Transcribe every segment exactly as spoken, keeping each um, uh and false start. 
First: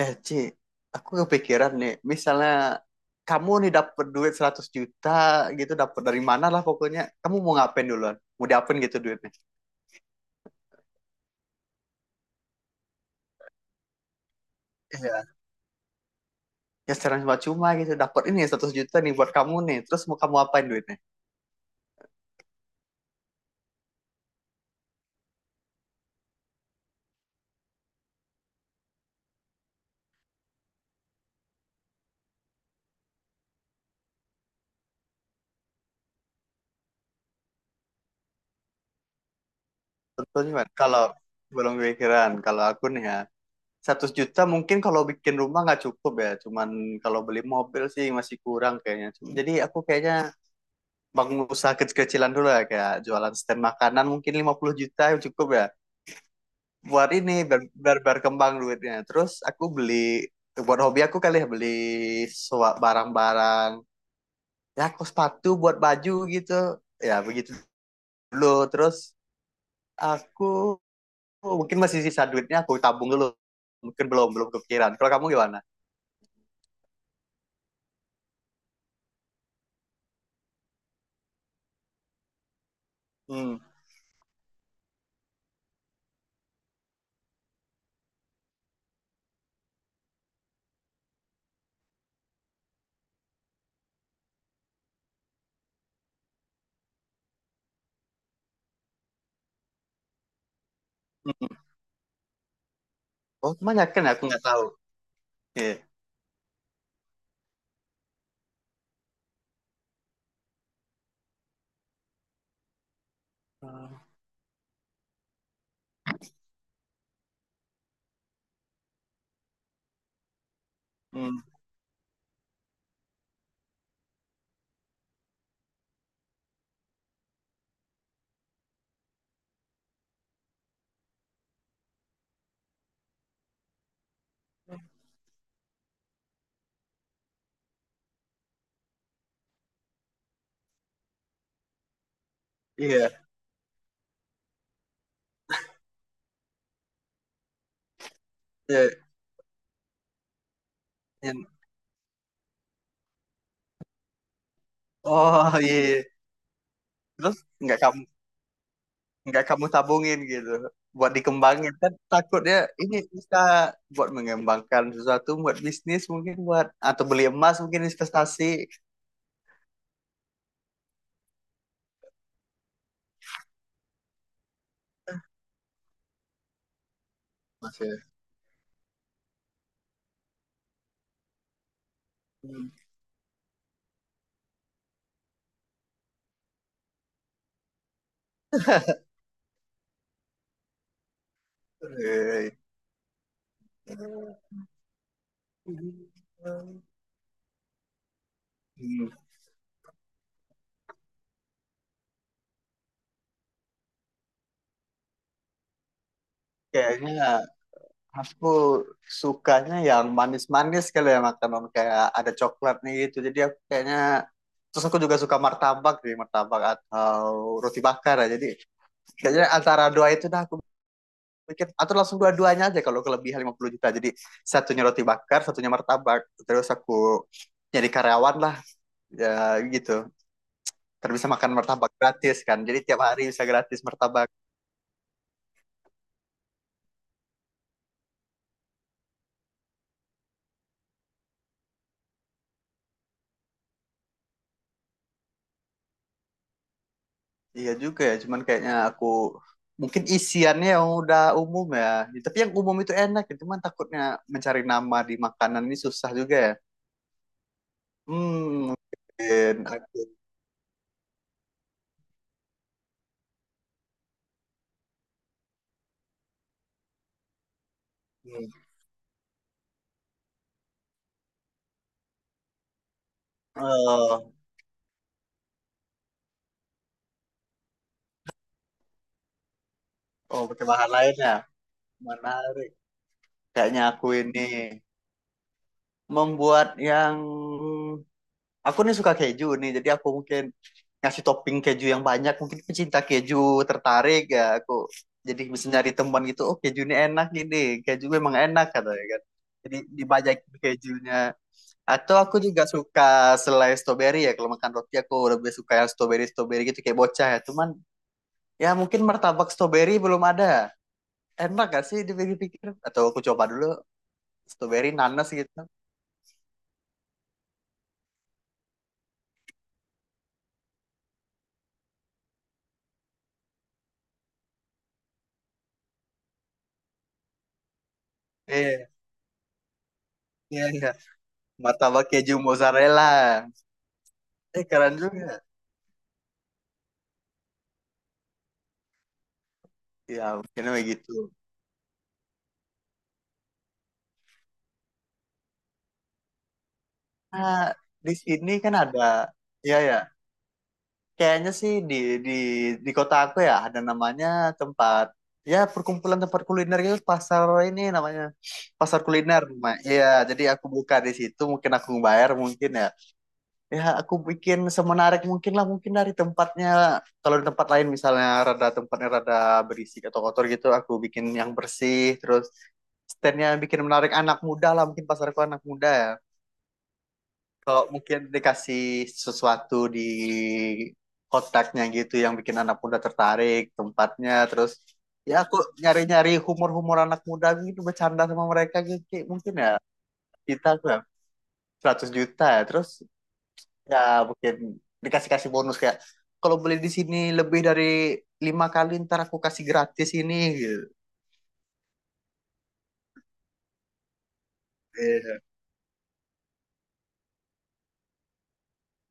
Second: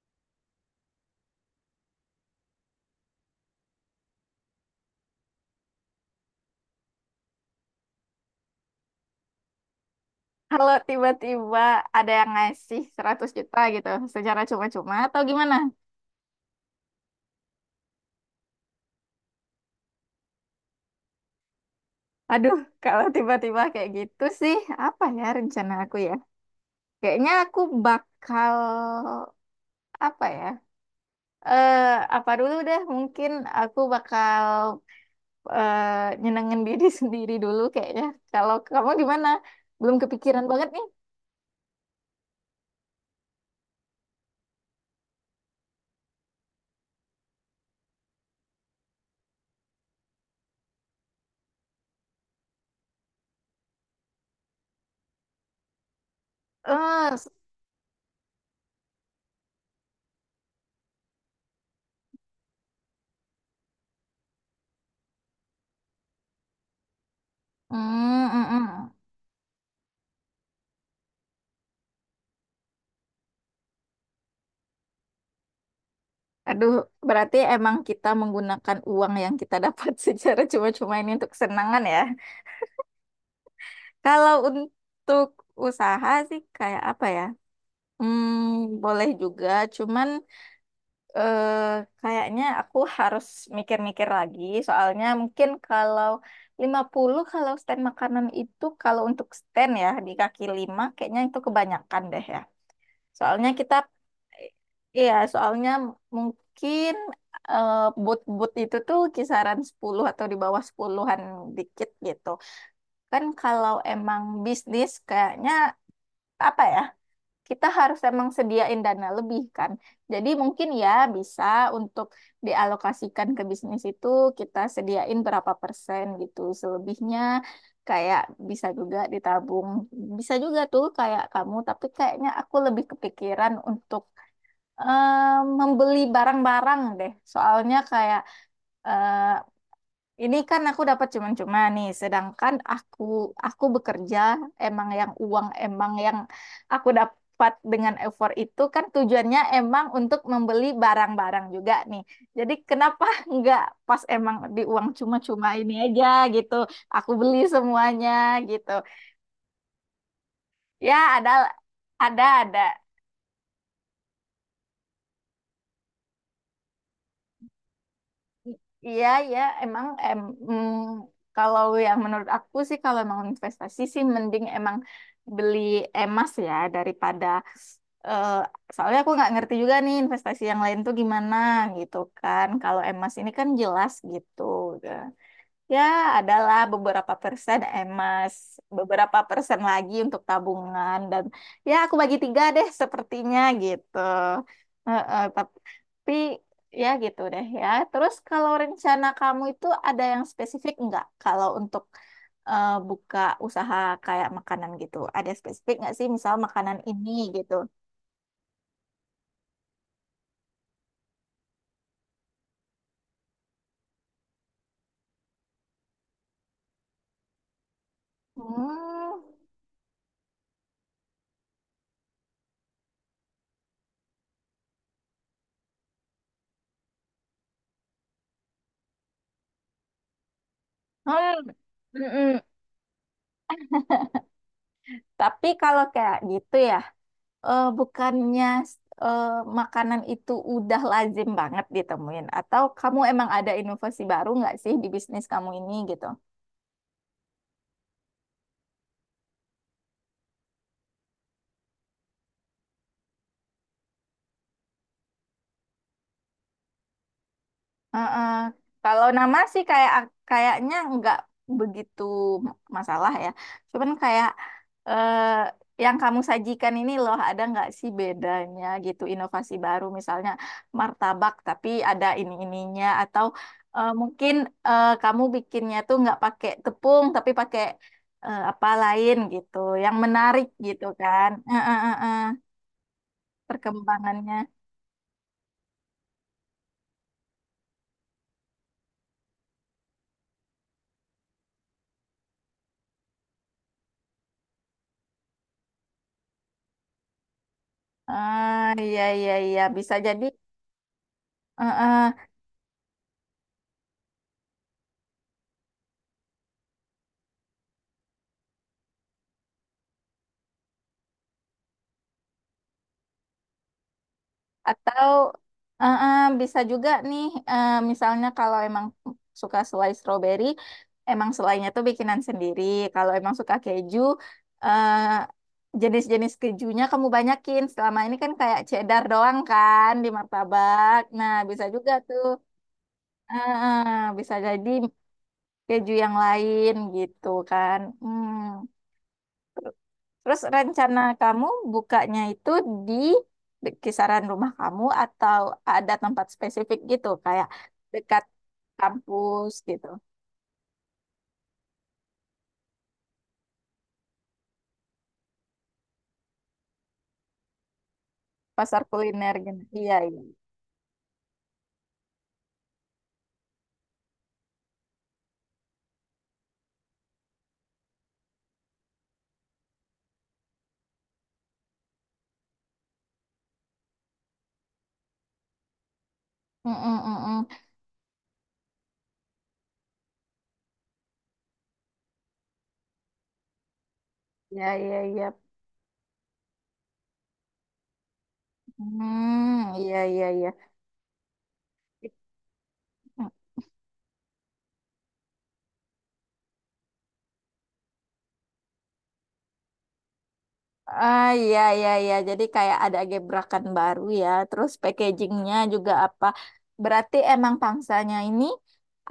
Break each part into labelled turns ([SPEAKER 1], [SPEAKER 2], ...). [SPEAKER 1] Eh, Ci, aku kepikiran nih, misalnya kamu nih dapet duit seratus juta gitu, dapet dari mana lah pokoknya. Kamu mau ngapain duluan? Mau diapain gitu duitnya?
[SPEAKER 2] Kalau tiba-tiba ada yang ngasih seratus juta gitu secara cuma-cuma atau
[SPEAKER 1] Iya.
[SPEAKER 2] gimana?
[SPEAKER 1] Ya secara cuma-cuma gitu, dapet ini seratus juta nih buat kamu nih. Terus mau kamu apain duitnya?
[SPEAKER 2] Aduh, kalau tiba-tiba kayak gitu sih, apa ya rencana aku ya? Kayaknya aku bakal apa ya? Eh, apa dulu deh, mungkin aku bakal eh, nyenengin diri sendiri dulu kayaknya. Kalau kamu gimana? Belum kepikiran
[SPEAKER 1] Tentunya
[SPEAKER 2] banget
[SPEAKER 1] Mat,
[SPEAKER 2] nih.
[SPEAKER 1] kalau belum kepikiran, kalau aku nih ya, seratus juta mungkin kalau bikin rumah nggak cukup ya, cuman kalau beli mobil sih masih kurang kayaknya. Jadi aku kayaknya bangun usaha kecil-kecilan dulu ya, kayak jualan stand makanan mungkin lima puluh juta cukup ya. Buat
[SPEAKER 2] Eh, s-
[SPEAKER 1] ini biar, biar, biar kembang duitnya, terus aku beli buat hobi aku kali ya, beli sua- barang-barang, ya aku sepatu buat baju gitu, ya begitu
[SPEAKER 2] mm,
[SPEAKER 1] dulu.
[SPEAKER 2] mm, mm.
[SPEAKER 1] Terus aku mungkin masih sisa duitnya, aku tabung dulu. Mungkin belum belum kepikiran. Kalau kamu gimana?
[SPEAKER 2] Aduh, berarti emang kita menggunakan uang yang kita dapat secara cuma-cuma ini untuk kesenangan ya.
[SPEAKER 1] Hmm.
[SPEAKER 2] Kalau untuk usaha sih kayak apa ya? Hmm, boleh juga, cuman eh, kayaknya aku harus mikir-mikir lagi. Soalnya mungkin kalau lima puluh kalau stand makanan itu kalau untuk stand ya di kaki lima kayaknya itu
[SPEAKER 1] Hmm.
[SPEAKER 2] kebanyakan deh ya. Soalnya
[SPEAKER 1] Oh,
[SPEAKER 2] kita,
[SPEAKER 1] banyak kan, aku nggak tahu.
[SPEAKER 2] iya, soalnya
[SPEAKER 1] Iya.
[SPEAKER 2] mungkin eh, boot-boot itu tuh kisaran sepuluh atau di bawah sepuluhan an dikit gitu. Kan kalau emang bisnis kayaknya apa ya, kita harus emang sediain dana lebih kan. Jadi mungkin ya
[SPEAKER 1] Hmm.
[SPEAKER 2] bisa untuk dialokasikan ke bisnis itu, kita sediain berapa persen gitu. Selebihnya kayak bisa juga ditabung. Bisa juga tuh kayak kamu, tapi kayaknya aku lebih kepikiran untuk eh, membeli barang-barang deh. Soalnya kayak eh, ini kan aku dapat cuma-cuma nih, sedangkan aku
[SPEAKER 1] Iya,
[SPEAKER 2] aku bekerja emang yang uang emang yang aku dapat dengan effort itu kan
[SPEAKER 1] iya.
[SPEAKER 2] tujuannya emang untuk membeli
[SPEAKER 1] Iya.
[SPEAKER 2] barang-barang juga nih. Jadi kenapa nggak pas emang di uang cuma-cuma
[SPEAKER 1] Oh
[SPEAKER 2] ini
[SPEAKER 1] iya,
[SPEAKER 2] aja gitu, aku
[SPEAKER 1] terus
[SPEAKER 2] beli
[SPEAKER 1] nggak kamu
[SPEAKER 2] semuanya gitu.
[SPEAKER 1] nggak kamu tabungin gitu
[SPEAKER 2] Ya
[SPEAKER 1] buat
[SPEAKER 2] ada
[SPEAKER 1] dikembangin, kan
[SPEAKER 2] ada
[SPEAKER 1] takutnya
[SPEAKER 2] ada
[SPEAKER 1] ini bisa buat mengembangkan sesuatu buat bisnis, mungkin buat, atau beli emas mungkin, investasi.
[SPEAKER 2] I- iya, ya, emang em, mm, kalau yang menurut aku sih kalau emang investasi sih mending emang beli emas ya daripada
[SPEAKER 1] Masih.
[SPEAKER 2] eh, soalnya aku nggak ngerti juga nih investasi yang lain tuh gimana gitu kan.
[SPEAKER 1] Hmm.
[SPEAKER 2] Kalau emas ini kan jelas gitu. Ya, adalah beberapa persen emas, beberapa persen lagi untuk tabungan, dan ya aku bagi tiga
[SPEAKER 1] Eh,
[SPEAKER 2] deh sepertinya gitu. Heeh, tap- tapi ya gitu deh ya. Terus kalau rencana
[SPEAKER 1] hmm.
[SPEAKER 2] kamu itu ada yang spesifik nggak? Kalau untuk eh, buka usaha kayak makanan gitu, ada spesifik nggak sih? Misal makanan ini
[SPEAKER 1] Kayaknya
[SPEAKER 2] gitu.
[SPEAKER 1] aku sukanya yang manis-manis, kalau ya makanan kayak ada coklatnya gitu, jadi aku kayaknya terus aku juga suka martabak sih, martabak atau roti bakar ya. Jadi
[SPEAKER 2] Hmm.
[SPEAKER 1] kayaknya antara dua itu dah aku bikin, atau langsung dua-duanya aja kalau kelebihan lima puluh juta. Jadi satunya roti bakar, satunya martabak. Terus aku jadi karyawan lah, ya gitu. Terus bisa
[SPEAKER 2] Hmm.
[SPEAKER 1] makan martabak gratis
[SPEAKER 2] Mm-mm.
[SPEAKER 1] kan. Jadi tiap hari bisa gratis martabak.
[SPEAKER 2] Tapi kalau kayak gitu ya, eh, bukannya eh, makanan itu udah lazim banget ditemuin? Atau kamu emang ada inovasi baru nggak sih di bisnis kamu ini gitu?
[SPEAKER 1] Iya juga ya, cuman kayaknya aku mungkin isiannya yang udah umum ya. Tapi yang umum itu enak, ya. Cuman takutnya mencari nama di makanan ini susah juga ya.
[SPEAKER 2] Heeh.
[SPEAKER 1] Hmm,
[SPEAKER 2] Kalau nama
[SPEAKER 1] mungkin
[SPEAKER 2] sih kayak
[SPEAKER 1] aku
[SPEAKER 2] kayaknya nggak begitu masalah ya. Cuman kayak eh, yang kamu sajikan ini loh, ada nggak sih
[SPEAKER 1] hmm.
[SPEAKER 2] bedanya gitu, inovasi baru misalnya martabak tapi ada ini ininya, atau eh,
[SPEAKER 1] Oh,
[SPEAKER 2] mungkin eh, kamu bikinnya tuh nggak pakai tepung tapi pakai eh, apa lain gitu, yang
[SPEAKER 1] oh
[SPEAKER 2] menarik
[SPEAKER 1] pakai
[SPEAKER 2] gitu
[SPEAKER 1] bahan lain
[SPEAKER 2] kan?
[SPEAKER 1] ya.
[SPEAKER 2] Eh, eh, eh, eh,
[SPEAKER 1] Menarik. Kayaknya aku
[SPEAKER 2] Perkembangannya.
[SPEAKER 1] ini membuat yang aku nih suka keju nih, jadi aku mungkin ngasih topping keju yang banyak, mungkin pecinta keju tertarik ya. Aku jadi bisa nyari teman gitu, oh keju ini enak gini, keju memang enak
[SPEAKER 2] Ah, iya
[SPEAKER 1] katanya kan.
[SPEAKER 2] iya iya,
[SPEAKER 1] Jadi
[SPEAKER 2] bisa jadi.
[SPEAKER 1] dibajakin kejunya.
[SPEAKER 2] Heeh.
[SPEAKER 1] Atau aku juga suka selai strawberry ya, kalau makan roti aku lebih suka yang strawberry strawberry gitu, kayak bocah ya, cuman ya mungkin martabak strawberry belum ada, enak gak sih dipikir-pikir, atau aku coba dulu strawberry
[SPEAKER 2] Atau
[SPEAKER 1] nanas gitu.
[SPEAKER 2] eh, eh, bisa juga nih, eh, misalnya kalau emang suka selai stroberi, emang selainya tuh bikinan sendiri. Kalau emang suka keju, eh, jenis-jenis kejunya kamu banyakin. Selama ini kan kayak
[SPEAKER 1] Iya,
[SPEAKER 2] cheddar doang kan di
[SPEAKER 1] iya, iya.
[SPEAKER 2] martabak. Nah, bisa juga
[SPEAKER 1] Martabak
[SPEAKER 2] tuh.
[SPEAKER 1] keju mozzarella.
[SPEAKER 2] Eh, eh, Bisa
[SPEAKER 1] Eh,
[SPEAKER 2] jadi
[SPEAKER 1] keren juga.
[SPEAKER 2] keju yang lain gitu kan. Hmm.
[SPEAKER 1] Ya
[SPEAKER 2] Terus
[SPEAKER 1] mungkin
[SPEAKER 2] rencana
[SPEAKER 1] begitu.
[SPEAKER 2] kamu bukanya itu di kisaran rumah kamu atau ada tempat spesifik gitu kayak
[SPEAKER 1] Nah, di
[SPEAKER 2] dekat
[SPEAKER 1] sini kan ada.
[SPEAKER 2] kampus
[SPEAKER 1] Ya,
[SPEAKER 2] gitu,
[SPEAKER 1] ya. Kayaknya sih di di di kota aku ya, ada namanya tempat, ya perkumpulan tempat kuliner gitu, pasar ini namanya
[SPEAKER 2] pasar
[SPEAKER 1] pasar
[SPEAKER 2] kuliner
[SPEAKER 1] kuliner
[SPEAKER 2] gitu.
[SPEAKER 1] Ma.
[SPEAKER 2] Iya,
[SPEAKER 1] Iya,
[SPEAKER 2] iya.
[SPEAKER 1] jadi aku buka di situ mungkin, aku bayar mungkin ya. Ya aku bikin semenarik mungkin lah, mungkin dari tempatnya, kalau di tempat lain misalnya rada tempatnya rada berisik atau kotor gitu, aku bikin yang bersih. Terus standnya yang bikin menarik anak muda lah, mungkin pasarku anak muda ya.
[SPEAKER 2] Mm, mm, mm, mm.
[SPEAKER 1] Kalau mungkin dikasih sesuatu di kotaknya gitu yang bikin anak muda tertarik tempatnya.
[SPEAKER 2] Iya,
[SPEAKER 1] Terus
[SPEAKER 2] iya, iya.
[SPEAKER 1] ya aku nyari-nyari humor-humor anak muda gitu, bercanda sama mereka gitu. Kayak mungkin
[SPEAKER 2] Hmm,
[SPEAKER 1] ya,
[SPEAKER 2] iya, iya, iya.
[SPEAKER 1] kita aku ya juta ya, terus ya mungkin dikasih-kasih bonus, kayak kalau beli di sini lebih dari lima kali, ntar aku kasih gratis ini gitu.
[SPEAKER 2] Ah, iya iya iya, jadi kayak ada gebrakan baru ya, terus
[SPEAKER 1] Iya,
[SPEAKER 2] packagingnya juga apa, berarti emang pangsanya ini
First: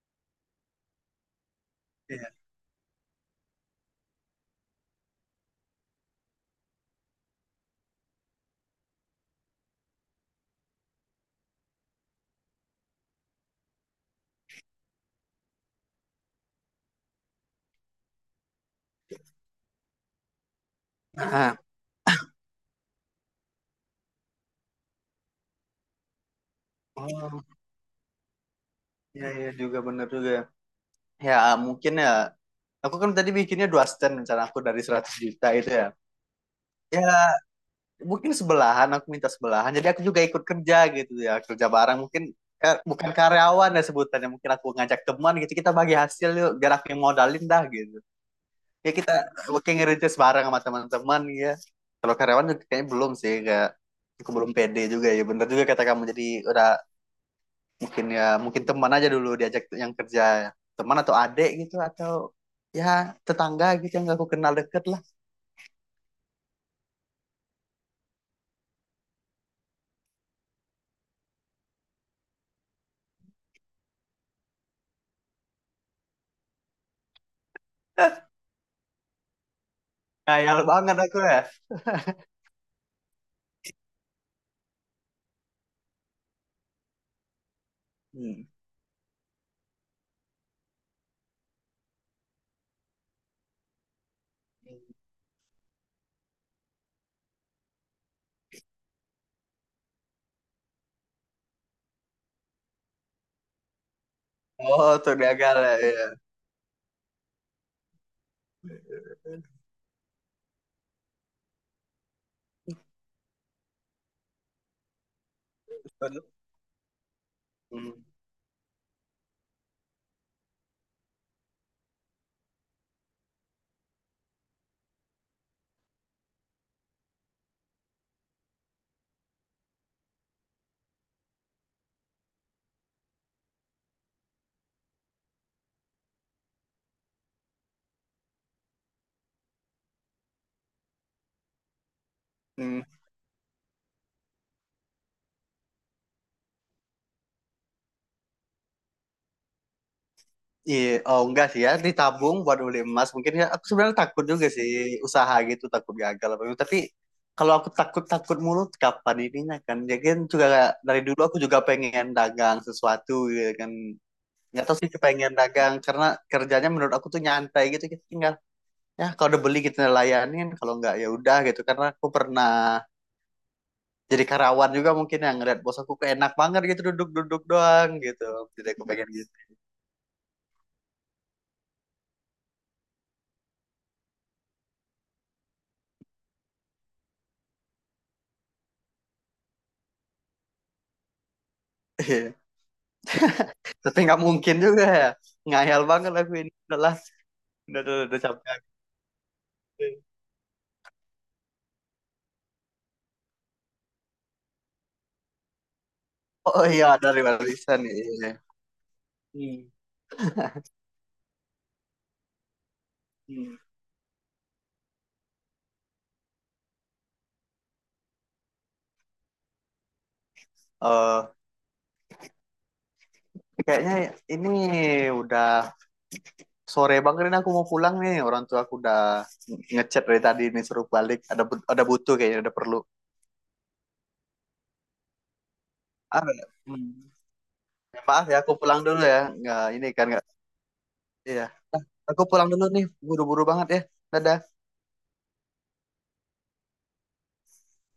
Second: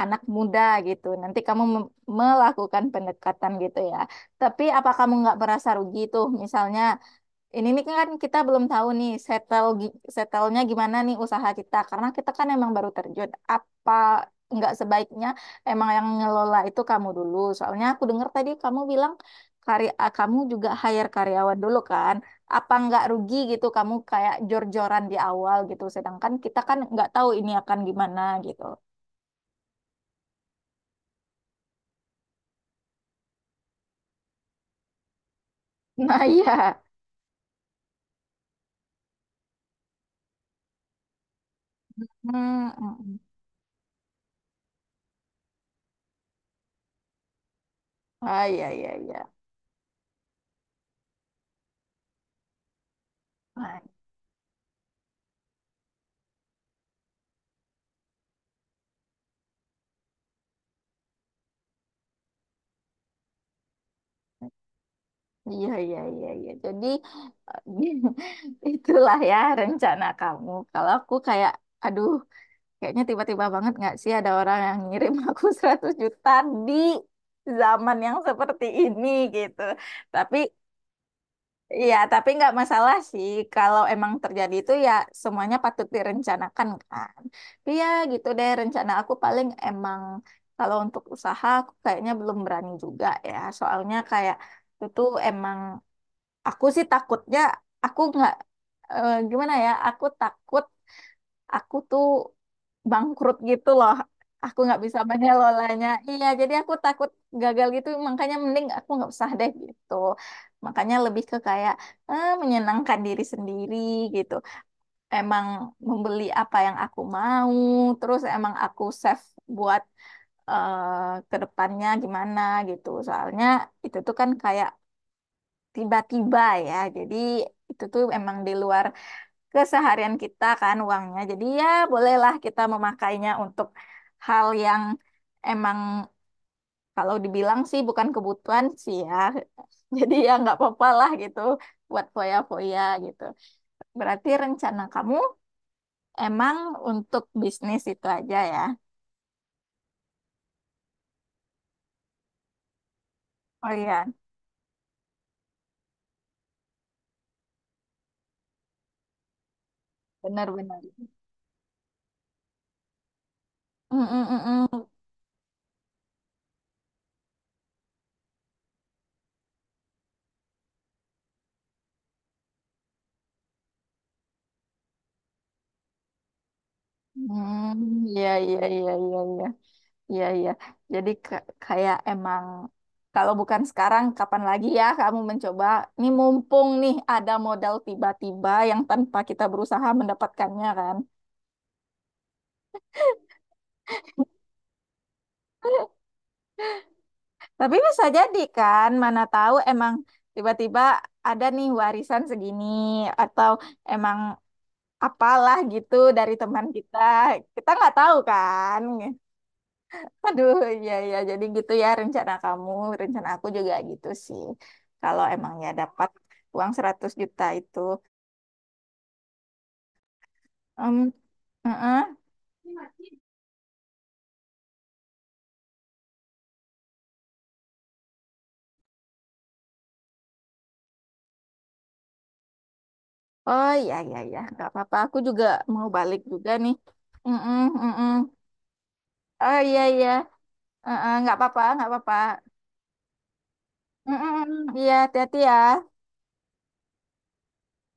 [SPEAKER 2] anak muda gitu, nanti kamu mem-
[SPEAKER 1] iya.
[SPEAKER 2] melakukan pendekatan gitu ya. Tapi apa kamu nggak merasa rugi tuh, misalnya ini nih kan kita belum tahu nih settle gi- settlenya gimana nih usaha kita, karena kita kan emang baru terjun. Apa nggak sebaiknya emang yang ngelola itu kamu dulu? Soalnya aku dengar tadi kamu bilang karya ah, kamu juga hire karyawan
[SPEAKER 1] Ah,
[SPEAKER 2] dulu kan? Apa nggak rugi gitu kamu kayak jor-joran di awal gitu? Sedangkan kita kan nggak tahu
[SPEAKER 1] oh,
[SPEAKER 2] ini akan gimana gitu.
[SPEAKER 1] iya, iya juga, bener juga. Ya, mungkin ya. Aku kan tadi bikinnya dua stand, rencana aku dari seratus juta itu ya.
[SPEAKER 2] Nah, iya.
[SPEAKER 1] Ya, mungkin sebelahan, aku minta sebelahan. Jadi aku juga ikut kerja gitu ya. Kerja bareng mungkin,
[SPEAKER 2] Hmm. Mm,
[SPEAKER 1] ka- bukan
[SPEAKER 2] mm.
[SPEAKER 1] karyawan ya sebutannya. Mungkin aku ngajak teman gitu, kita bagi hasil yuk. Biar aku yang modalin dah gitu.
[SPEAKER 2] Ah, iya iya
[SPEAKER 1] Ya kita
[SPEAKER 2] iya.
[SPEAKER 1] working ngerintis bareng sama teman-teman ya. Kalau karyawan kayaknya belum sih, kayak
[SPEAKER 2] Nah,
[SPEAKER 1] aku belum pede juga ya. Bener juga kata kamu. Jadi udah, mungkin ya mungkin teman aja dulu diajak yang kerja, teman atau adik gitu atau ya tetangga gitu yang aku kenal deket lah.
[SPEAKER 2] iya, iya, iya, iya. Jadi eh, itulah ya rencana kamu. Kalau aku kayak, aduh, kayaknya tiba-tiba banget nggak sih ada orang yang ngirim aku seratus juta di zaman yang seperti ini gitu. Tapi
[SPEAKER 1] Ngayal banget aku ya.
[SPEAKER 2] Iya, tapi nggak masalah sih. Kalau emang terjadi itu ya semuanya patut direncanakan kan. Tapi ya gitu deh,
[SPEAKER 1] Hmm.
[SPEAKER 2] rencana aku paling emang kalau untuk usaha aku kayaknya belum berani juga ya. Soalnya kayak itu tuh emang aku sih takutnya aku nggak eh, gimana ya, aku takut aku tuh bangkrut gitu loh. Aku nggak
[SPEAKER 1] Oh
[SPEAKER 2] bisa
[SPEAKER 1] tuh dia gagal ya,
[SPEAKER 2] mengelolanya.
[SPEAKER 1] iya.
[SPEAKER 2] Iya, jadi aku takut gagal gitu. Makanya mending aku nggak usah deh gitu. Makanya lebih ke kayak eh, menyenangkan diri sendiri gitu. Emang membeli apa yang aku mau,
[SPEAKER 1] Hmm.
[SPEAKER 2] terus emang aku save buat eh, ke depannya gimana gitu. Soalnya itu tuh kan kayak tiba-tiba ya. Jadi itu tuh emang di luar keseharian kita kan uangnya. Jadi ya bolehlah kita memakainya untuk hal yang emang kalau dibilang sih bukan kebutuhan sih ya. Jadi ya nggak apa-apa lah gitu buat foya-foya
[SPEAKER 1] Hmm.
[SPEAKER 2] gitu. Berarti rencana kamu emang untuk bisnis itu aja ya.
[SPEAKER 1] Iya, oh enggak sih, ya ditabung buat beli emas mungkin ya. Aku
[SPEAKER 2] Oh
[SPEAKER 1] sebenarnya
[SPEAKER 2] iya,
[SPEAKER 1] takut juga sih usaha gitu, takut gagal apa gitu. Tapi kalau aku takut takut mulu kapan ininya, kan ya, kan juga
[SPEAKER 2] benar-benar.
[SPEAKER 1] dari dulu aku juga pengen dagang sesuatu gitu kan.
[SPEAKER 2] Mm, mm,
[SPEAKER 1] Nggak
[SPEAKER 2] mm,
[SPEAKER 1] tahu
[SPEAKER 2] mm.
[SPEAKER 1] sih, kepengen dagang karena kerjanya menurut aku tuh nyantai gitu, kita tinggal ya kalau udah beli kita layanin, kalau nggak ya udah gitu. Karena aku pernah jadi karyawan juga, mungkin yang ngeliat bos aku kok enak banget gitu, duduk-duduk doang
[SPEAKER 2] Hmm,
[SPEAKER 1] gitu.
[SPEAKER 2] iya, iya,
[SPEAKER 1] Jadi aku
[SPEAKER 2] iya,
[SPEAKER 1] pengen
[SPEAKER 2] iya,
[SPEAKER 1] gitu.
[SPEAKER 2] iya. Iya, iya. Jadi ke- kayak emang kalau bukan sekarang, kapan lagi ya kamu mencoba? Ini mumpung nih ada modal tiba-tiba yang tanpa kita berusaha mendapatkannya kan.
[SPEAKER 1] Iya. Tapi nggak mungkin juga ya, ngayal banget aku ini udahlah.
[SPEAKER 2] Tapi
[SPEAKER 1] Udah, udah,
[SPEAKER 2] bisa
[SPEAKER 1] udah
[SPEAKER 2] jadi
[SPEAKER 1] capek aku.
[SPEAKER 2] kan, mana tahu emang tiba-tiba ada nih warisan segini atau emang apalah gitu dari
[SPEAKER 1] Oh
[SPEAKER 2] teman
[SPEAKER 1] iya,
[SPEAKER 2] kita.
[SPEAKER 1] dari
[SPEAKER 2] Kita
[SPEAKER 1] barisan,
[SPEAKER 2] nggak tahu
[SPEAKER 1] iya.
[SPEAKER 2] kan.
[SPEAKER 1] Hmm.
[SPEAKER 2] Aduh, iya iya jadi gitu ya rencana kamu, rencana aku
[SPEAKER 1] Hmm.
[SPEAKER 2] juga gitu sih. Kalau emang ya dapat uang seratus juta itu. Em,
[SPEAKER 1] Eh,
[SPEAKER 2] heeh.
[SPEAKER 1] kayaknya ini udah sore bang, ini aku mau pulang nih, orang tua aku udah ngechat dari tadi nih suruh balik, ada bu- ada butuh kayaknya, ada perlu.
[SPEAKER 2] Oh, iya iya iya, nggak apa-apa. Aku juga mau balik
[SPEAKER 1] Ah.
[SPEAKER 2] juga nih.
[SPEAKER 1] Hmm.
[SPEAKER 2] Mm-mm,
[SPEAKER 1] Ya,
[SPEAKER 2] mm-mm.
[SPEAKER 1] maaf ya, aku pulang dulu ya,
[SPEAKER 2] Oh,
[SPEAKER 1] nggak
[SPEAKER 2] iya
[SPEAKER 1] ini kan
[SPEAKER 2] iya,
[SPEAKER 1] nggak.
[SPEAKER 2] heeh, nggak
[SPEAKER 1] Iya,
[SPEAKER 2] apa-apa, nggak apa-apa.
[SPEAKER 1] aku pulang dulu nih, buru-buru banget ya. Dadah.
[SPEAKER 2] Mm-mm, iya, hati-hati ya.